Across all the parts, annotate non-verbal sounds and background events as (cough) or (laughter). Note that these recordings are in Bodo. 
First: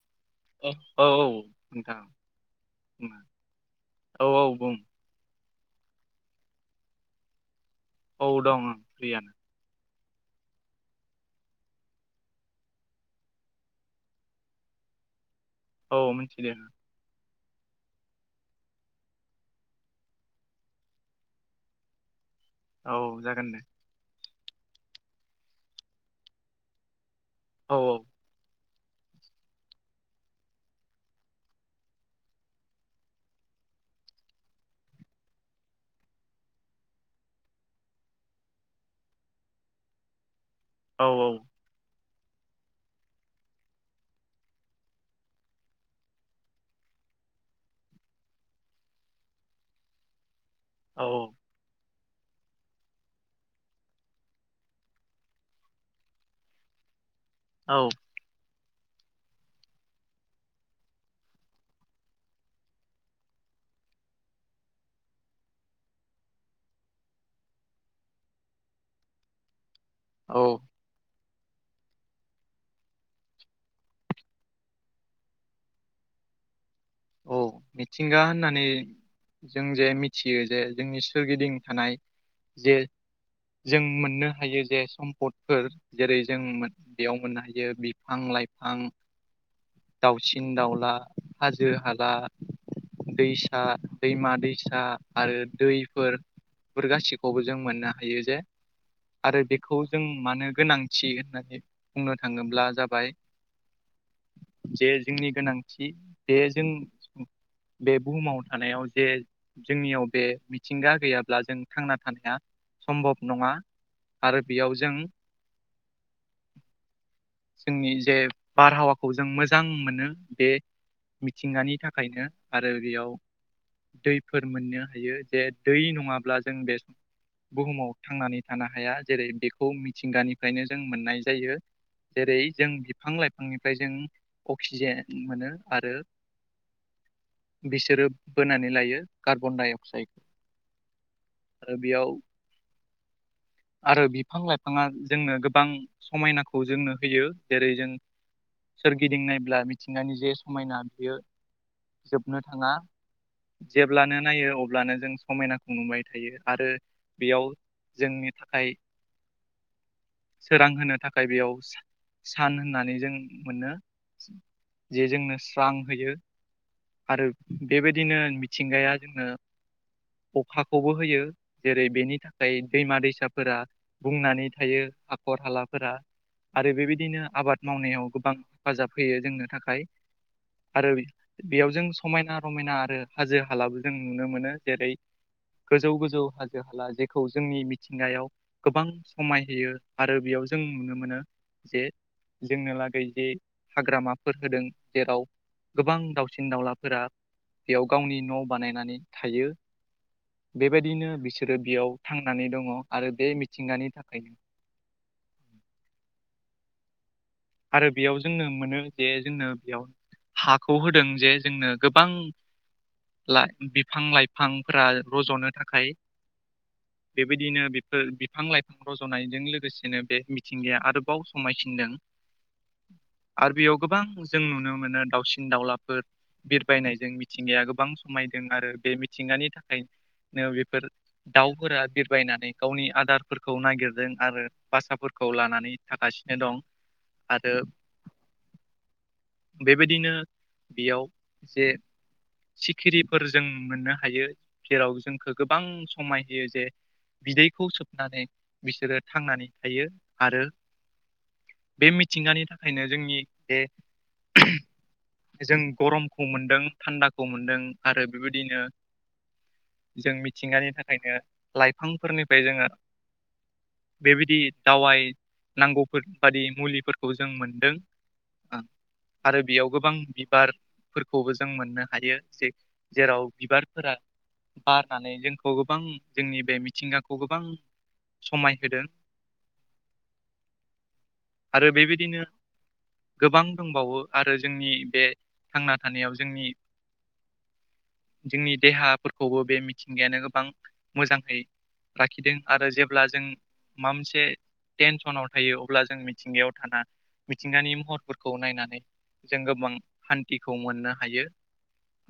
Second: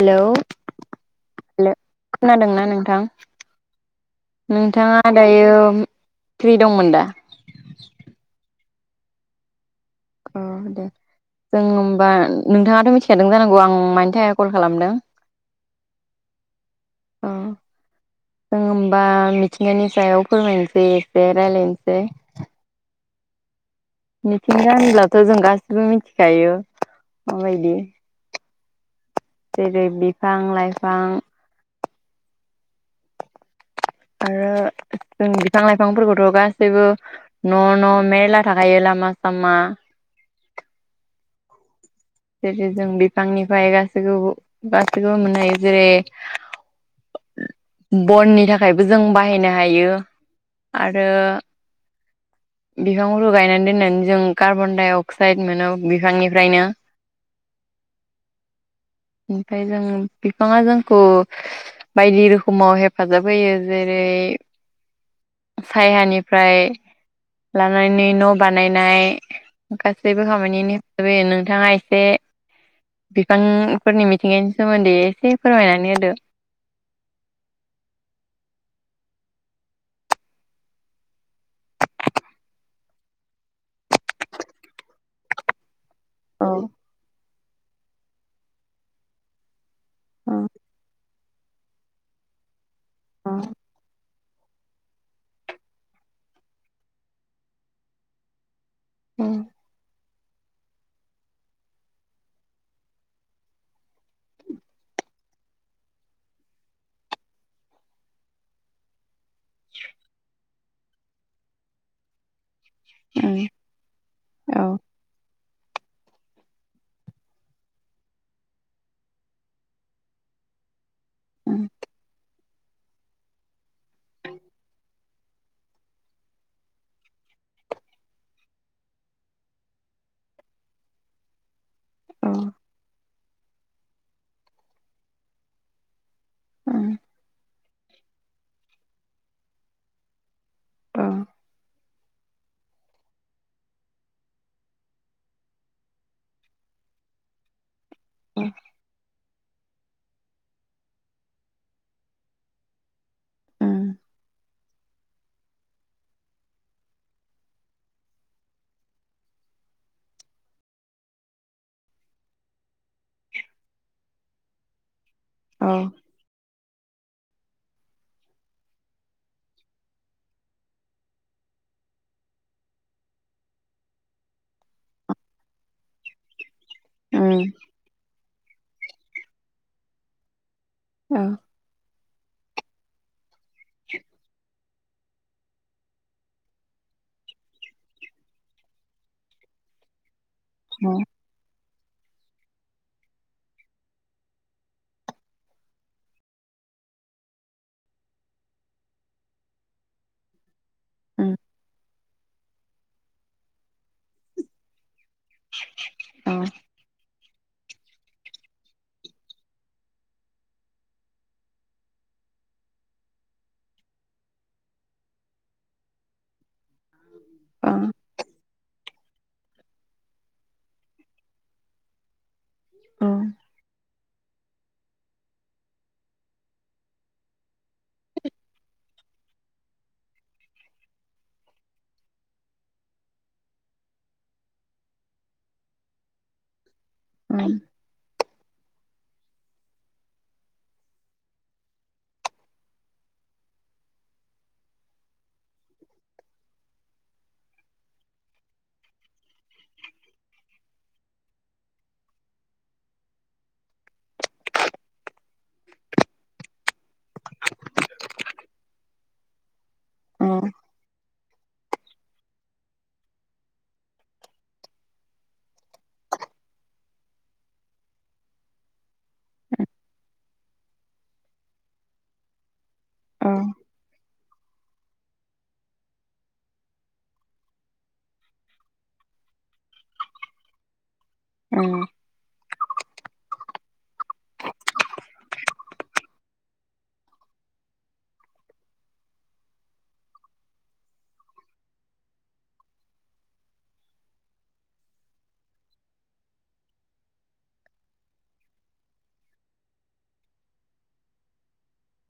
हेलौ औ औ औ हेल नोंथां खोनादोंना नोंथां। बुंनो औ औ बुं नोंथाङा दायो फ्रि दंमोन दा? औ दं फ्रियानो अ दे जों होमबा नोंथाङाथ मिथिखादों जानांगौ आं मानि थाखाय कल खालामदों। औ मिथिदे ओ जों होमबा मिथिंगानि सायाव फोरमायनोसै एसे रायजलायनोसै। औ जागोन दे मिथिंगाहोनब्लाथ जों गासिबो मिथिखायो औ माबायदि जेरै बिफां लाइफां आरो बिफां लाइफांफोरखौथ गासैबो न न मेरला थाखायो। लामा सामा औ औ जेरै जों बिफांनिफ्राय गासैखौबो गासैखौबो मोननाय जेरै बननि थाखायबो जों बाहायनो हायो। औ आरो बिफांफोरखौ गायनानै दोननानै जों कार्बनडाइ अक्साइड मोनो बिफांनिफ्रायनो औ ओमफफ्राय जों बिफाङा जोंखौ बायदि रोखोमाव हेफाजाब होयो। जेरै बे सायहानिफ्राय लानानै न बानायनाय गासैबो औ खामानिनि बागै नोंथाङा एसे बिफां फोरनि मिथिंगानि सोमोन्दै एसे फोरमायनानै होदो। औ मिथिंगा होननानै जों जे मिथियो जे जोंनि सोरगिदिं थानाय जे जों मोननो हायो जे सम्पदफोर जेरै जों औ बेयाव मोननो हायो बिफां लाइफां औ दाउसिन दाउला हाजो हाला औ दैसा दैमा दैसा फिसा आरो दैफोरफोर गासिखौबो जों मोननो हायो जे औ आरो बेखौ जों मानो गोनां थि होननानै बुंनो थाङोब्ला जाबाय जे जोंनि गोनांथि जे जों बे बुहुमाव थानायाव जे जोंनियाव बे मिथिंगा गैयाब्ला जों थांना थानाया औ सम्भब नङा आरो बेयाव जों (inaudible) जोंनि जे बारहावाखौ जों मोजां मोनो बे मिथिंगानि थाखायनो आरो बेयाव दैफोर मोननो हायो जे दै नङाब्ला जों बे बुहुमाव थांनानै थानो हाया जेरै बेखौ मिथिंगानिफ्रायनो जों मोननाय जायो। औ जेरै जों बिफां लाइफांनिफ्राय जों अक्सिजेन मोनो आरो उम बिसोरो बोनानै लायो कार्बन-डाइ-अक्साइडखौ। आरो बेयाव आरो बिफां लाइफाङा जोंनो गोबां समायनाखौ जोंनो होयो जेरै जों सोरगिदिं नायब्ला मिथिंगानि जे समायना बियो जोबनो थाङा। जेब्लानो नायो अब्लानो जों समायनाखौ नुबाय थायो आरो बेयाव जोंनि थाखाय सोरां होनो थाखाय बेयाव सान होननानै जों मोनो जे जोंनो स्रां होयो आरो बेबायदिनो मिथिंगाया जोंनो अखाखौबो होयो जेरै बेनि थाखाय दैमा दैसाफोरा बुंनानै थायो। हाखर हालाफोरा आरो औ बेबायदिनो आबाद मावनायाव गोबां हेफाजाब होयो जोंनो थाखाय। आरो औ बेयाव जों समायना रमायना आरो हाजो हालाबो जों नुनो मोनो जेरै गोजौ गोजौ हाजो हाला जेखौ जोंनि मिथिंगाव गोबां समाय होयो आरो बेयाव जों औ नुनो मोनो। जे जोंनो लागै जे हाग्रामाफोर होदों जेराव गोबां दाव सिन दावउलाफोरा बेयाव गावनि न' बानायनानै थायो। बेबायदिनो बिसोरो बेयाव थांनानै दङ आरो बे मिथिंगानि थाखायनो औ आरो बेयाव जोंनो मोनो जे जोंनो बेयाव हाखौ होदों जे जोंनो गोबां ला-बिफां लाइफांफोरा रज'नो थाखाय (inaudible) बेबायदिनो बेफोर बिफां लाइफां रज'नायजों लोगोसेनो बे मिथिंगाया आरोबाव समायसिनदों। आरो बेयाव गोबां जों नुनो मोनो दावसिन दावलाफोर बिरबायनायजों मिथिंगाया गोबां समायदों आरो बे मिथिं गानि थाखाय नो बेफोर दाउफोरा बिरबायनानै गावनि आदारफोरखौ नागिरदों आरो बासाफोर खौ लानानै थागासिनो दं आरो बेबायदिनो बेयाव जे सिखिरिफोर जों मोननो हायो जेराव जोंखो गोबां समायहोयो जे बिदैखौ सोबनानै बिसोरो थांनानै थायो आरो बे मिथिंगानि थाखायनो जोंनि बे जों गरमखौ मोन्दों थान्दाखौ मोनदों आरो बेबायदिनो जों मिथिंगानि थाखायनो लाइफांफोरनिफ्राय जोङो बेबायदि दावाय नांगौ फोरबादि मुलिफोरखौ जों मोनदों आरो बेयाव गोबां बिबार फोरखौबो जों मोननो हायो जे जेराव बिबारफोरा बारनानै जोंखौ गोबां जोंनि बे मिथिंगाखौ गोबां समाय होदों। (inaudible) आरो बेबायदिनो गोबां दंबावो आरो जोंनि बे थांना थानायाव जोंनि जोंनि देहाफोरखौबो बे मिथिंगायानो गोबां मोजाङै लाखिदों आरो जेब्ला जों माबा मोनसे टेनसनाव थायो अ अब्ला जों मिथिंगायाव थाना मिथिंगानि महरफोरखौ नायनानै जों गोबां हान्थिखौ मोननो हायो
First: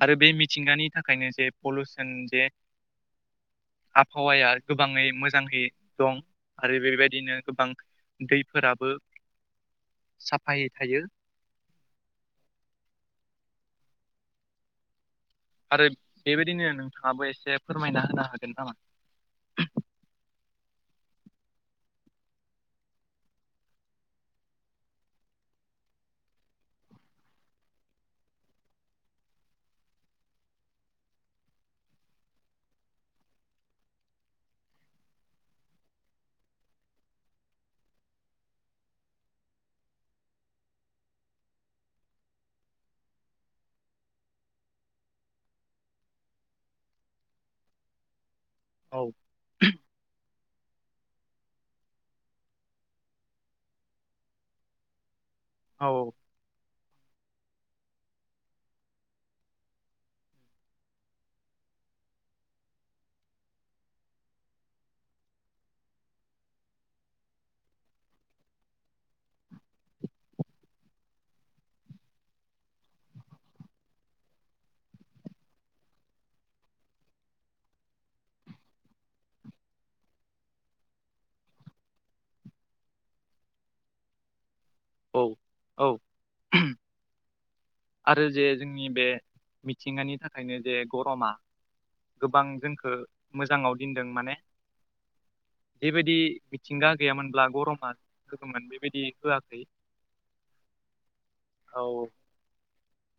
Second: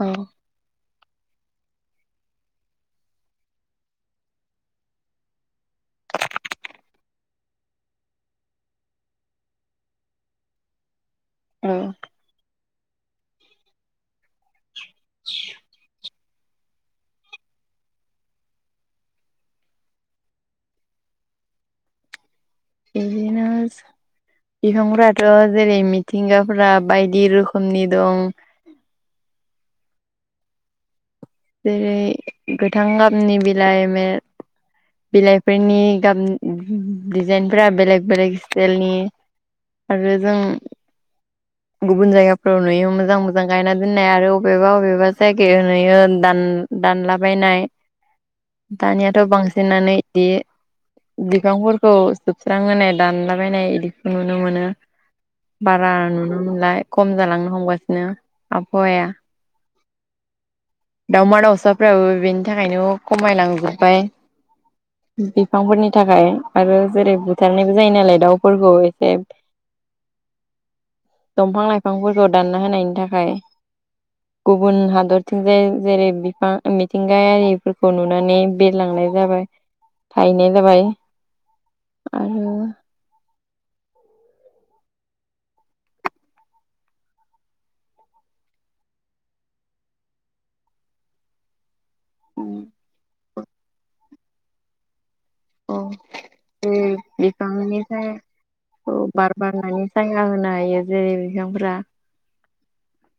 आरो बे मिथिंगानि थाखायनो जे पलउसन जे आबहावाया गोबाङै मोजाङै दं आरो बेबायदिनो गोबां दैफोराबो साफायै थायो। औ (inaudible) आरो बेबायदिनो नोंथाङाबो एसे फोरमायना होनो हागोन नामा? बेदिनो बिफांफोराथ' जेरै मिथिंगाफोरा बायदि रोखोमनि दं। (inaudible) जेरै गोथां गाबनि बिलाइ मे बिलाइफोरनि गाब डिजाइनफोरा बेलेग बेलेग स्टाइलनि आरो जों गुबुन जायगाफोराव नुयो मोजां मोजां गायना दोननाय आरो बबेबा बबेबा जायगायाव नुयो दान दानलाबायनाय औ दानियाथ' बांसिनानो इदि बिफांफोरखौ जोबस्रां होनाय दानलाबायनाय इदिखौ नुनो मोनो। औ बारा नुनो मोनला खम जालांनो हमगासिनो आबहावाया दावमा दाउसाफ्राबो बेनि थाखायनो खमायलांजोबबाय। बिफांफोरनि थाखाय आरो जेरै बुथारनायबो जायो नालाय दाउफोरखौ एसे दंफां लाइफांफोरखौ दानना होनायनि थाखाय गुबुन हादरथिं जाय जेरै बिफां मिथिंगायारिफोरखौ नुनानै बेरलां नाय जानाय (unintelligible) जाबाय आरो। औ औ आरो जे जोंनि बे मिथिंगानि थाखायनो जे गरमा गोबां उम जोंखौ मोजाङाव दोनदों माने (inaudible) औ बेबायदि बे मिथिंगा गैयामोनब्ला गरमा बिफांनिफ्राय होगौमोन औ बेबायदि बार होआखै बारनानै साया होनाय जायो जेरै बिफांफोरा औ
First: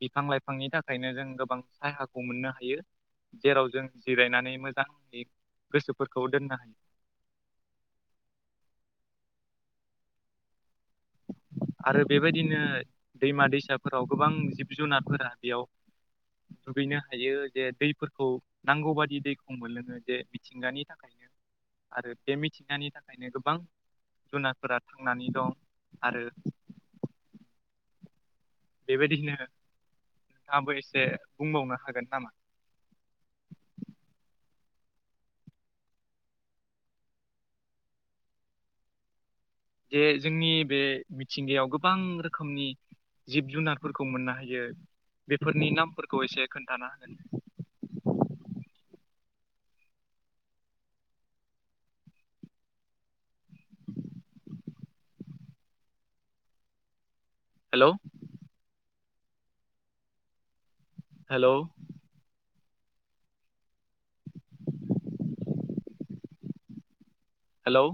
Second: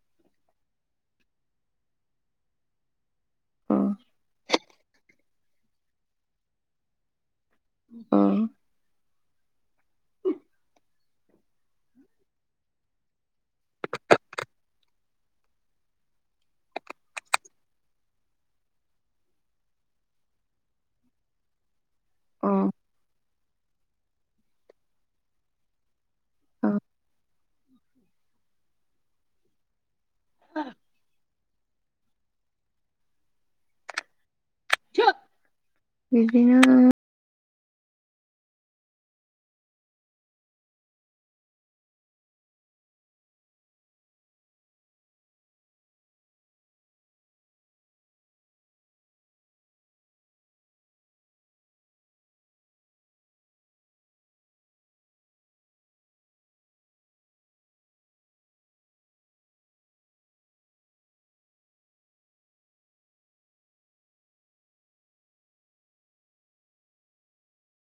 बिफां लाइफांनि थाखायनो जों गोबां साहाखौ मोननो हायो। जेराव अ जों जिरायनानै मोजां गोसोफोरखौ दोननो हायो। उम आरो बेबायदिनो दैमा दैसाफोराव गोबां जिब जुनारफोरा बेयाव दुगैनो हायो जे दैफोरखौ नांगौ बादि दैखौ मोनलोङो जे मिथिंगानि थाखायनो (inaudible) आरो बे अ मिथिंगानि थाखायनो गोबां जुनारफोरा थांनानै दं आरो। औ बेबायदिनो नोंथाङाबो एसे बुंबावनो हागोन नामा? बिदिनो जे जोंनि बे मिथिंगायाव गोबां रोखोमनि जिब जुनारफोरखौ मोननो हायो बेफोरनि नामफोरखौ एसे खोन्थानो हागोन। (inaudible) Hello hello hello